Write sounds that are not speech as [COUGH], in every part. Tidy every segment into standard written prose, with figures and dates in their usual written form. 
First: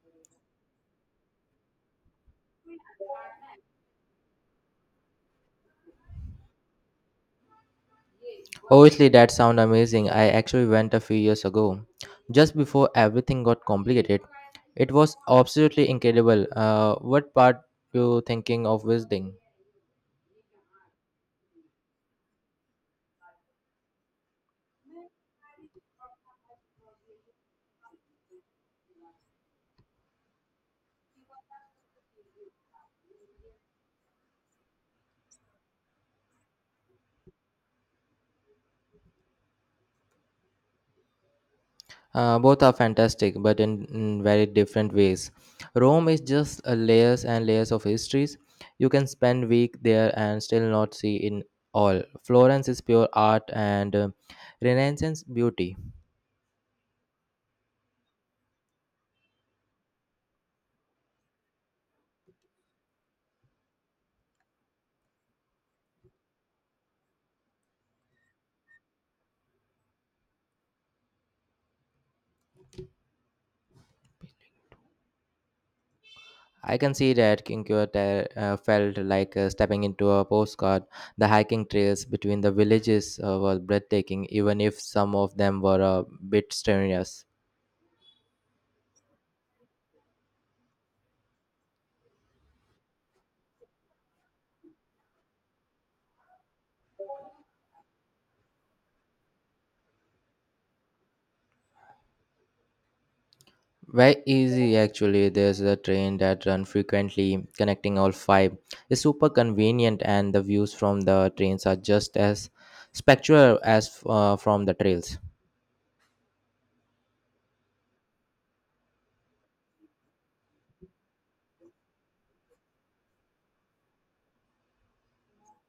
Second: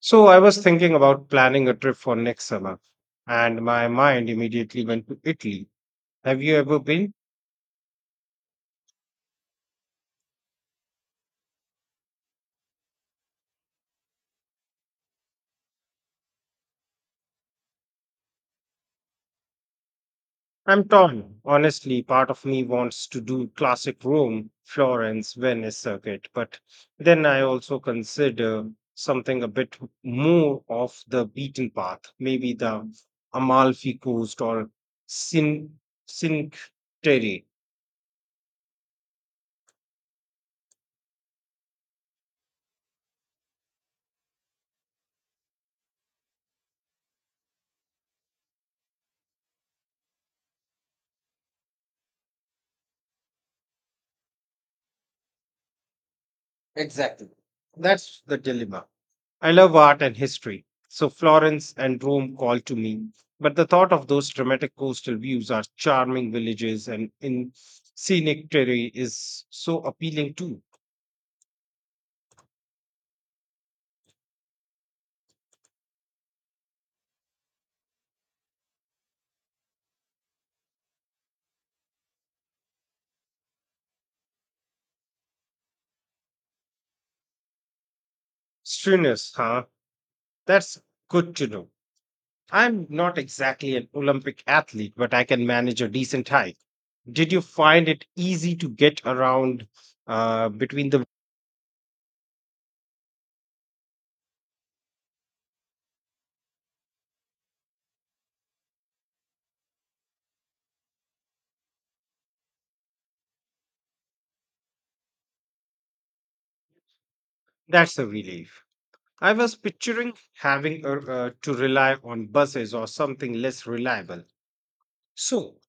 So I was thinking about planning a trip for next summer, and my mind immediately went to Italy. Have you ever been? Obviously, that sounds amazing. I actually went a few years ago, just before everything got complicated. It was absolutely incredible. What part you thinking of visiting? I'm torn. Honestly, part of me wants to do classic Rome, Florence, Venice circuit, but then I also consider something a bit more off the beaten path, maybe the Amalfi Coast or Sin Cinque Terre. Both are fantastic, but in very different ways. Rome is just layers and layers of histories. You can spend week there and still not see in all. Florence is pure art and Renaissance beauty. Exactly. That's the dilemma. I love art and history, so Florence and Rome call to me. But the thought of those dramatic coastal views, our charming villages, and in scenic terrain is so appealing too. I can see that Kinkyo felt like stepping into a postcard. The hiking trails between the villages were breathtaking, even if some of them were a bit strenuous. Strenuous, huh? That's good to know. I'm not exactly an Olympic athlete, but I can manage a decent hike. Did you find it easy to get around between the? Very easy, actually. There's a train that runs frequently, connecting all five. It's super convenient, and the views from the trains are just as spectral as from the trails. That's a relief. I was picturing having to rely on buses or something less reliable. So,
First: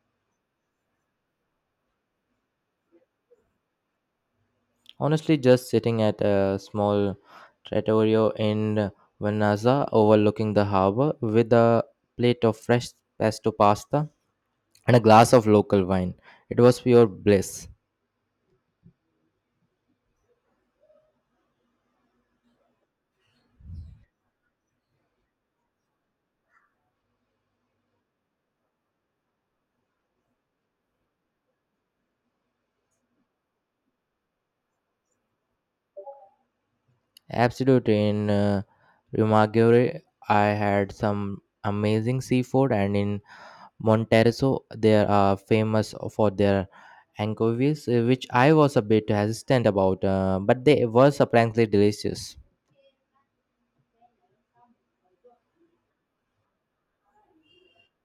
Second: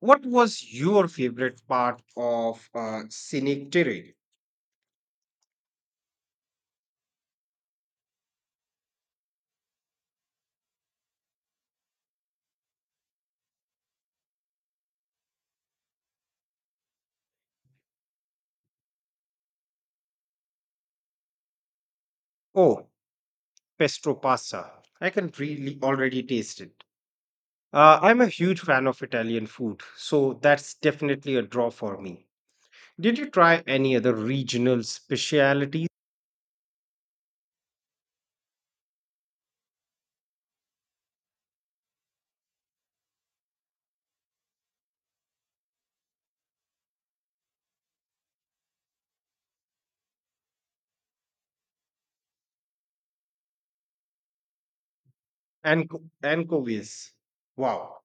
what was your favorite part of scenic terrain? Honestly, just sitting at a small trattoria in Vanaza overlooking the harbor with a plate of fresh pesto pasta and a glass of local wine. It was pure bliss. Oh, pesto pasta. I can really already taste it. I'm a huge fan of Italian food, so that's definitely a draw for me. Did you try any other regional specialities? Absolutely. In Rumaggiore, I had some amazing seafood, and in Monterroso, they are famous for their anchovies, which I was a bit hesitant about, but they were surprisingly delicious. Anchovies. Wow,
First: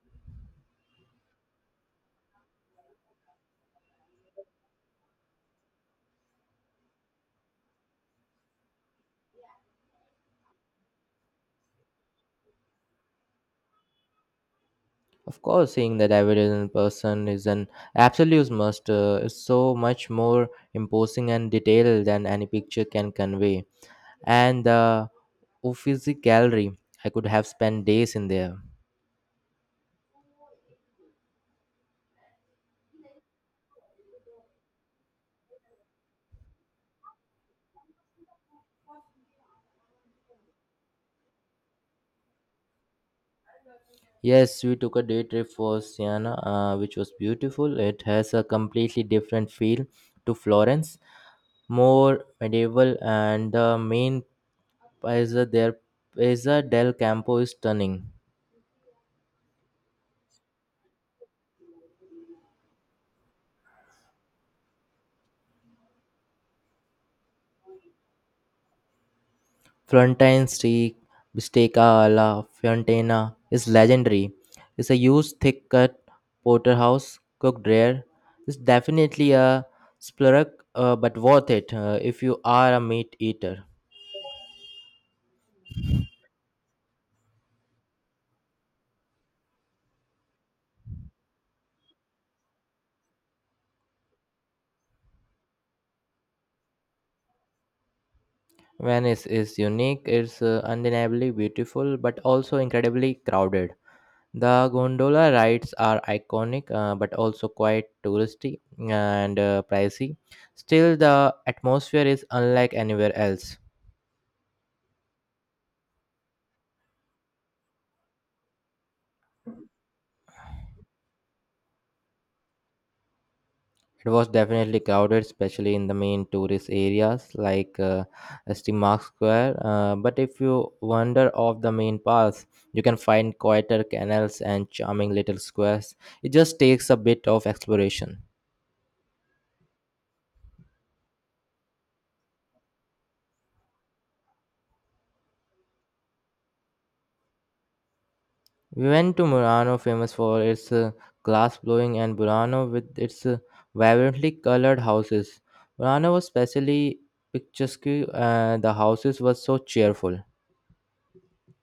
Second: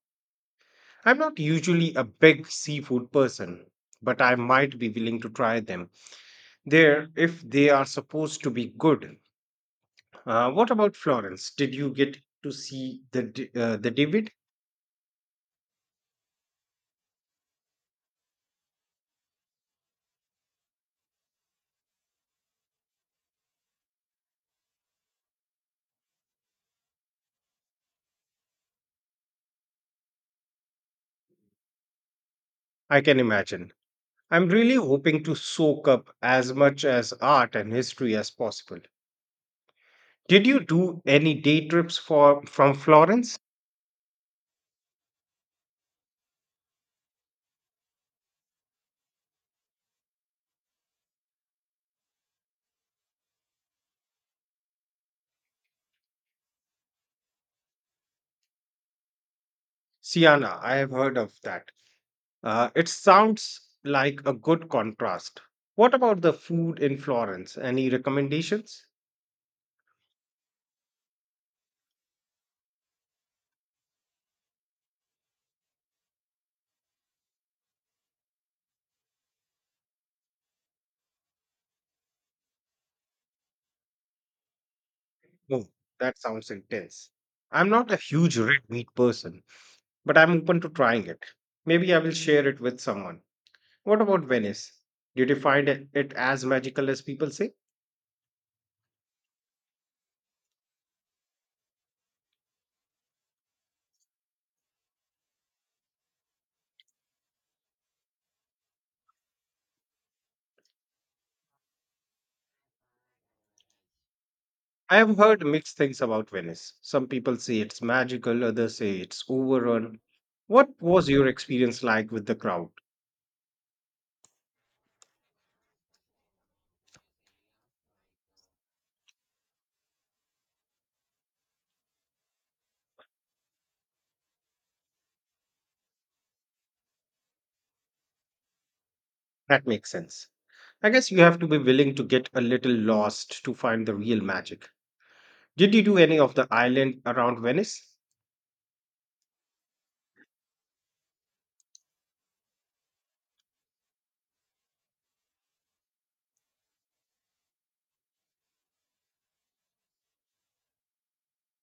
I'm not usually a big seafood person, but I might be willing to try them there if they are supposed to be good. What about Florence? Did you get to see the David? Of course, seeing that evidence in person is an absolute must. It's so much more imposing and detailed than any picture can convey. And the Uffizi Gallery, I could have spent days in there. I can imagine. I'm really hoping to soak up as much as art and history as possible. Did you do any day trips for from Florence? Yes, we took a day trip for Siena, which was beautiful. It has a completely different feel to Florence, more medieval, and the main Piazza there, Piazza del Campo is stunning. Siena, I have heard of that. It sounds like a good contrast. What about the food in Florence? Any recommendations? Florentine steak, bisteca alla Fiorentina is legendary. It's a huge, thick-cut porterhouse cooked rare. It's definitely a splurge, but worth it if you are a meat eater. Oh, that sounds intense. I'm not a huge red meat person, but I'm open to trying it. Maybe I will share it with someone. What about Venice? Did you find it as magical as people say? Venice is unique. It's undeniably beautiful, but also incredibly crowded. The gondola rides are iconic, but also quite touristy and pricey. Still, the atmosphere is unlike anywhere else. I have heard mixed things about Venice. Some people say it's magical, others say it's overrun. What was your experience like with the crowd? It was definitely crowded, especially in the main tourist areas like Steemark Square. But if you wander off the main paths, you can find quieter canals and charming little squares. It just takes a bit of exploration. That makes sense. I guess you have to be willing to get a little lost to find the real magic. Did you do any of the island around Venice? We went to Murano, famous for its glass blowing, and Burano with its vibrantly colored houses. Murano was especially picturesque. The houses were so cheerful.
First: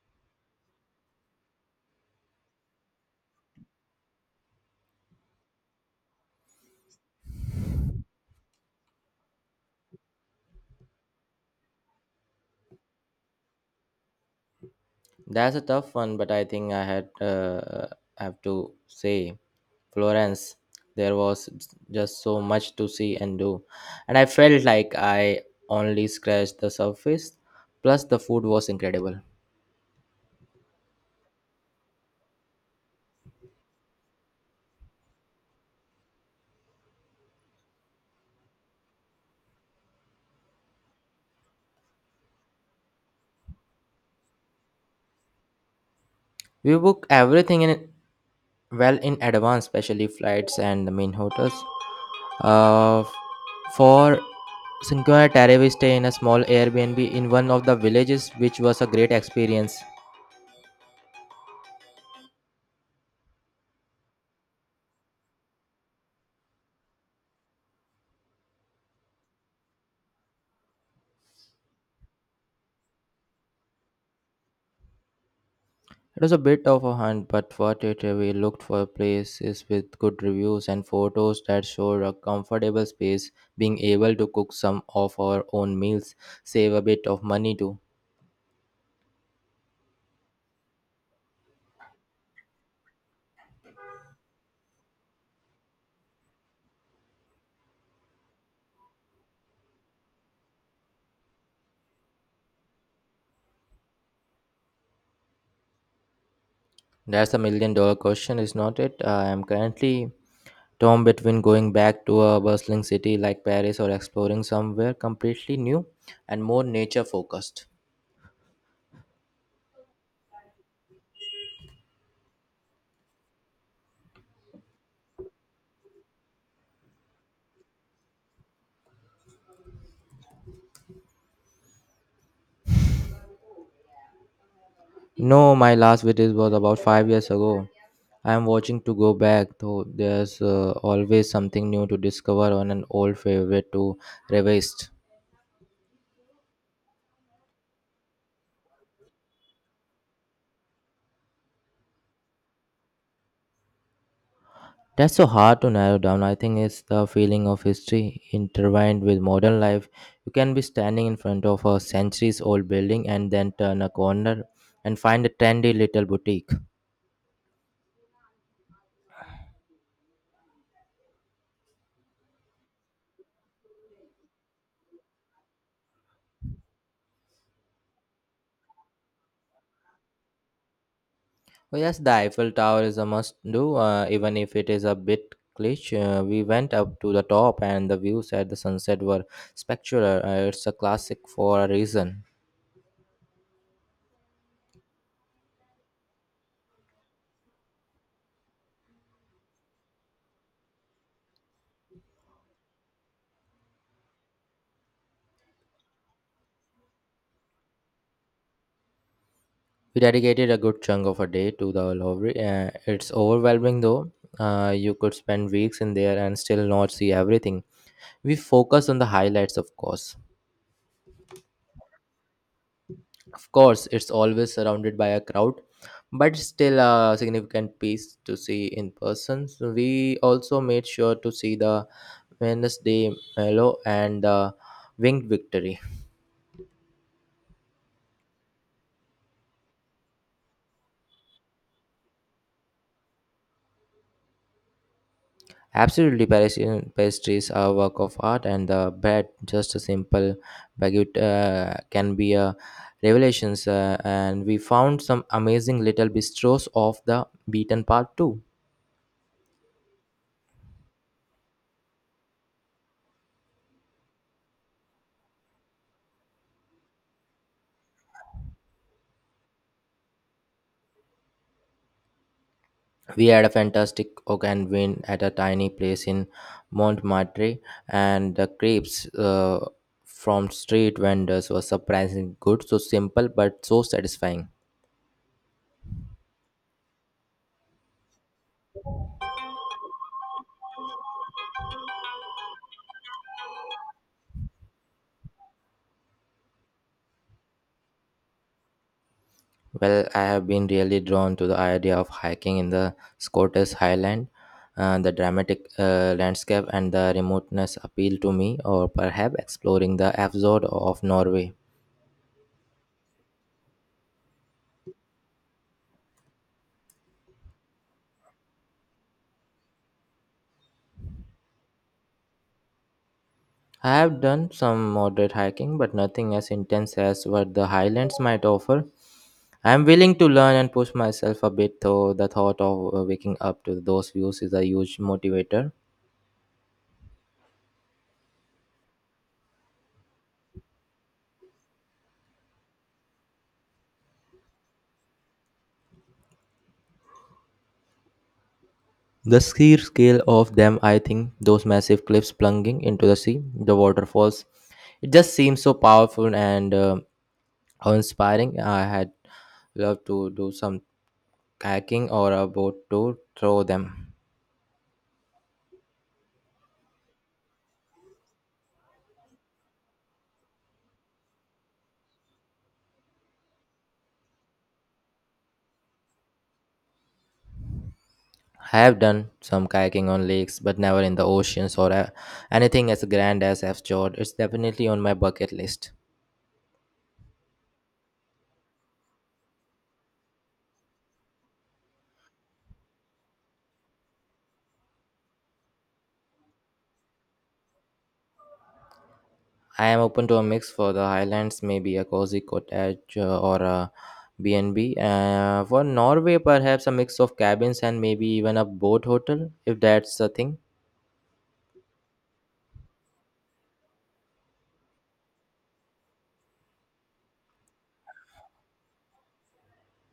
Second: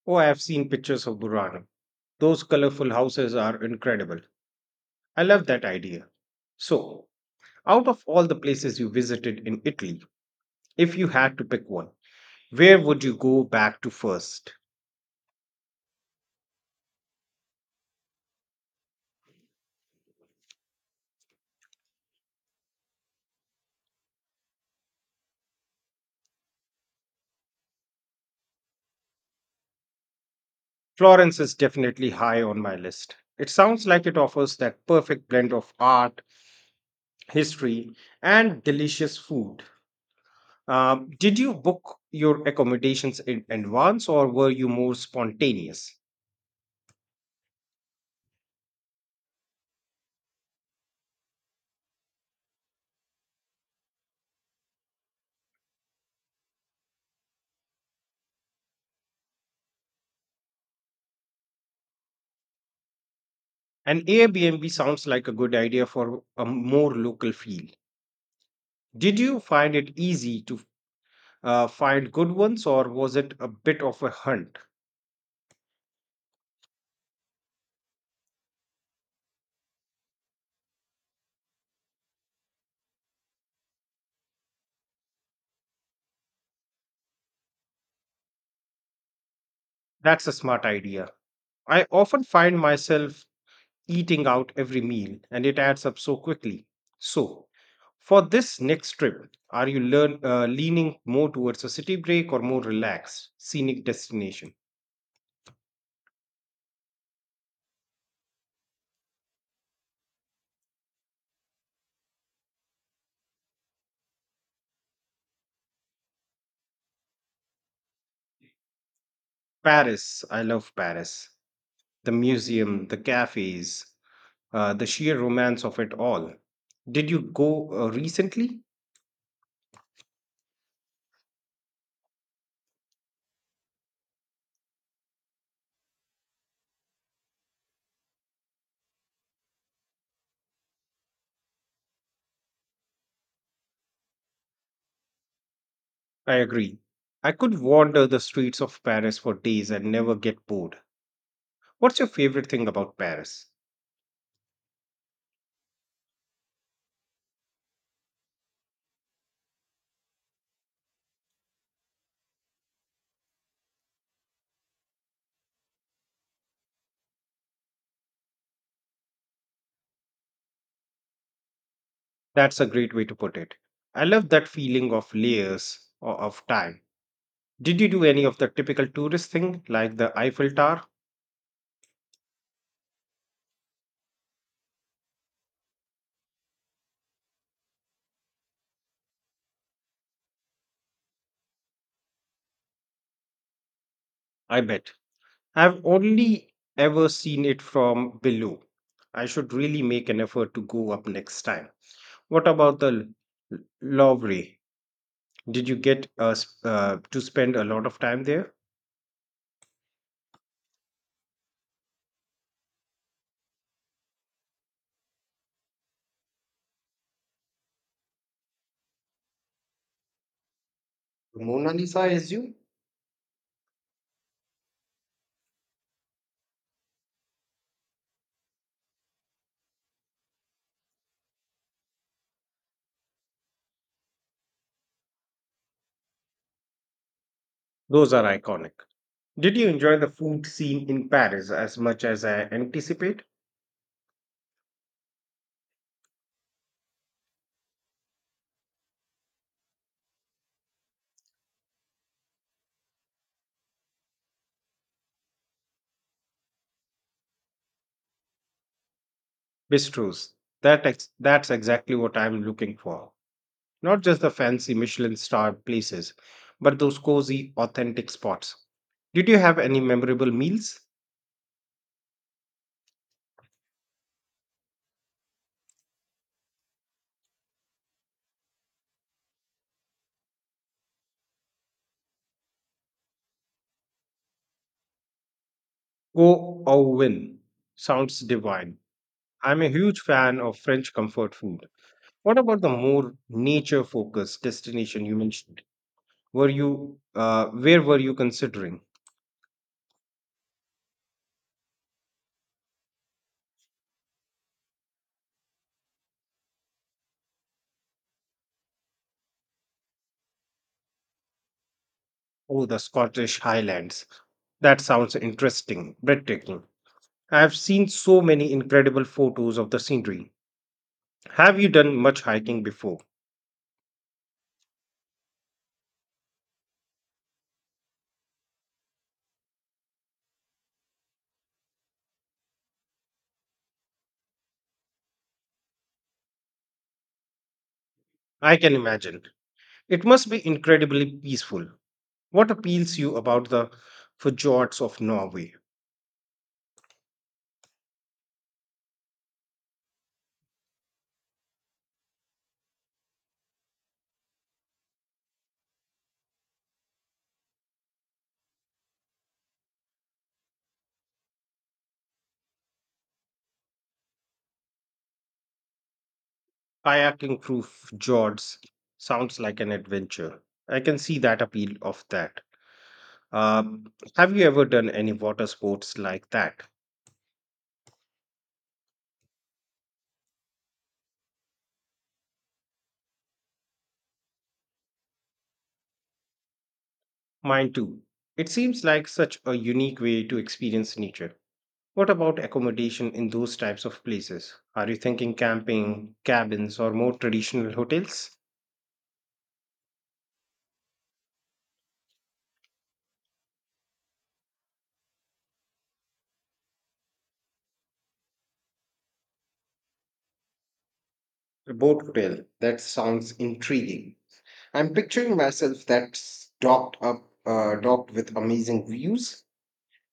Oh, I have seen pictures of Burano. Those colorful houses are incredible. I love that idea. So, out of all the places you visited in Italy, if you had to pick one, where would you go back to first? That's a tough one, but I think I had have to say Florence. There was just so much to see and do, and I felt like I only scratched the surface. Plus, the food was incredible. Florence is definitely high on my list. It sounds like it offers that perfect blend of art, history, and delicious food. Did you book your accommodations in advance or were you more spontaneous? We booked everything in well in advance, especially flights and the main hotels. Uh, for Cinque Terre, we stay in a small Airbnb in one of the villages, which was a great experience. An Airbnb sounds like a good idea for a more local feel. Did you find it easy to find good ones or was it a bit of a hunt? It was a bit of a hunt, but worth it. We looked for places with good reviews and photos that showed a comfortable space, being able to cook some of our own meals, save a bit of money too. That's a smart idea. I often find myself eating out every meal and it adds up so quickly. So, for this next trip, are you leaning more towards a city break or more relaxed, scenic destination? That's a million dollar question, is not it? I am currently torn between going back to a bustling city like Paris or exploring somewhere completely new and more nature focused. Paris, I love Paris. The museum, the cafes, the sheer romance of it all. Did you go recently? No, my last video was about 5 years ago. I am watching to go back, though there's always something new to discover on an old favorite to revisit. I agree. I could wander the streets of Paris for days and never get bored. What's your favorite thing about Paris? That's so hard to narrow down. I think it's the feeling of history intertwined with modern life. You can be standing in front of a centuries old building and then turn a corner and find a trendy little boutique. That's a great way to put it. I love that feeling of layers or of time. Did you do any of the typical tourist thing like the Eiffel Tower? Oh, yes, the Eiffel Tower is a must do, even if it is a bit glitch. We went up to the top, and the views at the sunset were spectacular. It's a classic for a reason. I bet. I've only ever seen it from below. I should really make an effort to go up next time. What about the Louvre? Did you get to spend a lot of time there? We dedicated a good chunk of a day to the Louvre. It's overwhelming though. You could spend weeks in there and still not see everything. We focus on the highlights, of course. The Mona Lisa, I you. Of course, it's always surrounded by a crowd, but still a significant piece to see in person. So we also made sure to see the Wednesday Mellow and the Winged Victory. Those are iconic. Did you enjoy the food scene in Paris as much as I anticipate? Absolutely, Parisian pastries are a work of art, and the bread, just a simple baguette, can be a revelations. And we found some amazing little bistros off the beaten path too. Bistros. That's exactly what I'm looking for. Not just the fancy Michelin starred places, but those cozy, authentic spots. Did you have any memorable meals? We had a fantastic oak and win at a tiny place in Montmartre, and the crepes from street vendors were surprisingly good. So simple but so satisfying. Go au vin. Sounds divine. I'm a huge fan of French comfort food. What about the more nature focused destination you mentioned? Were you where were you considering? Well, I have been really drawn to the idea of hiking in the Scottish Highland. The dramatic landscape and the remoteness appeal to me, or perhaps exploring the fjord of Norway. Oh, the Scottish Highlands. That sounds interesting, breathtaking. I have seen so many incredible photos of the scenery. Have you done much hiking before? I have done some moderate hiking, but nothing as intense as what the Highlands might offer. I am willing to learn and push myself a bit, though the thought of waking up to those views is a huge motivator. I can imagine. It must be incredibly peaceful. What appeals you about the fjords of Norway? The sheer scale of them, I think, those massive cliffs plunging into the sea, the waterfalls, it just seems so powerful and how inspiring. I had loved to do some kayaking or a boat tour through them. Kayaking through fjords sounds like an adventure. I can see that appeal of that. Um, have you ever done any water sports like that? I have done some kayaking on lakes, but never in the oceans or anything as grand as I've it's definitely on my bucket list. Mine too. It seems like such a unique way to experience nature. What about accommodation in those types of places? Are you thinking camping, cabins, or more traditional hotels? I am open to a mix. For the Highlands, maybe a cozy cottage or a bnb for Norway, perhaps a mix of cabins and maybe even a boat hotel if that's the thing. A boat hotel. That sounds intriguing. I'm picturing myself that's docked with amazing views.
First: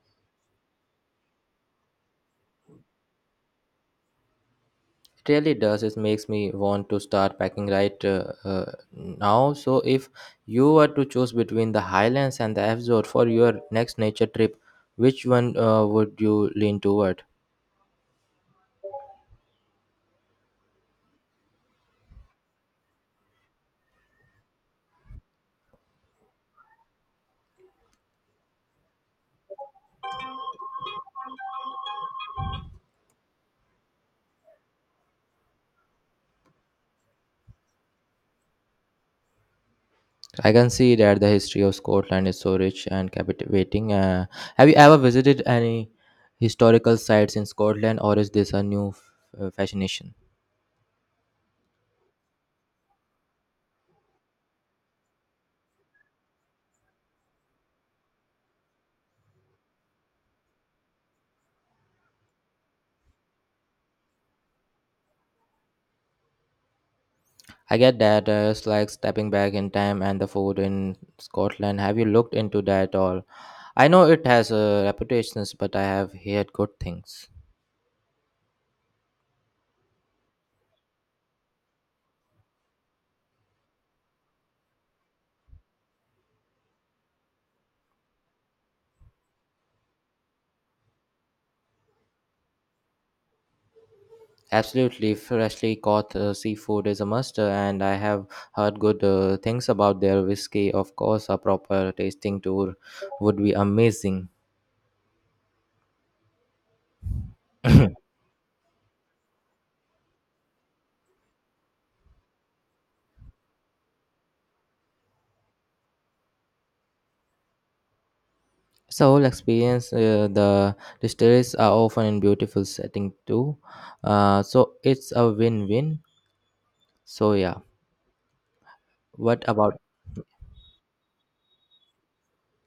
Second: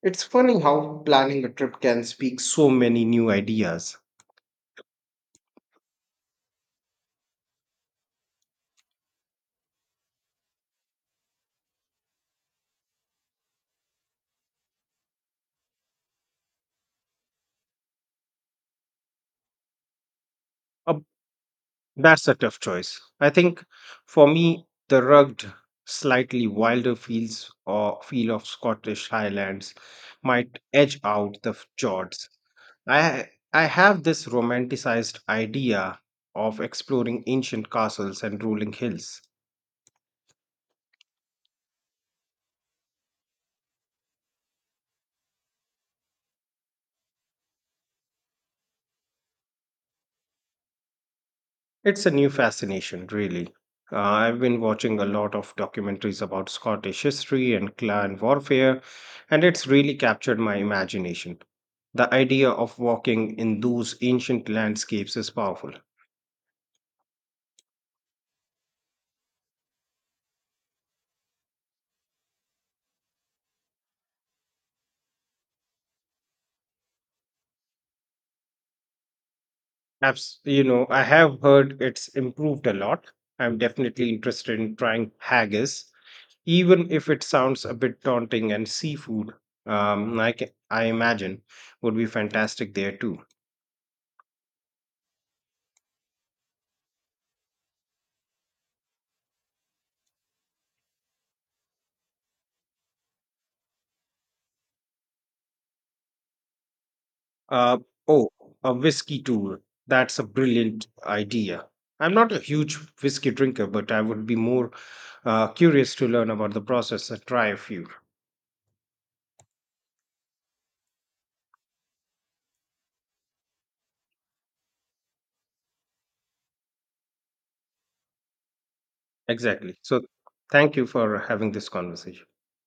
It's funny how planning a trip can speak so many new ideas. Really does. It makes me want to start packing right now. So if you were to choose between the Highlands and the absor for your next nature trip, which one would you lean toward? That's a tough choice. I think for me, the rugged, slightly wilder fields or feel of Scottish Highlands might edge out the fjords. I have this romanticized idea of exploring ancient castles and rolling hills. I can see that. The history of Scotland is so rich and captivating. Have you ever visited any historical sites in Scotland, or is this a new fascination? It's a new fascination, really. I've been watching a lot of documentaries about Scottish history and clan warfare, and it's really captured my imagination. The idea of walking in those ancient landscapes is powerful. I get that, it's like stepping back in time. And the food in Scotland, have you looked into that all? I know it has reputations, but I have heard good things. You know, I have heard it's improved a lot. I'm definitely interested in trying haggis, even if it sounds a bit daunting, and seafood, like I imagine would be fantastic there too. Absolutely, freshly caught seafood is a must, and I have heard good things about their whiskey. Of course, a proper tasting tour would be amazing. [COUGHS] Uh, [CLEARS THROAT] oh, a whiskey tour. That's a brilliant idea. I'm not a huge whiskey drinker, but I would be more curious to learn about the process and try a few. It's a whole experience, the distilleries are often in beautiful setting too. So it's a win-win. So yeah, what Exactly. about So, thank you for having this conversation.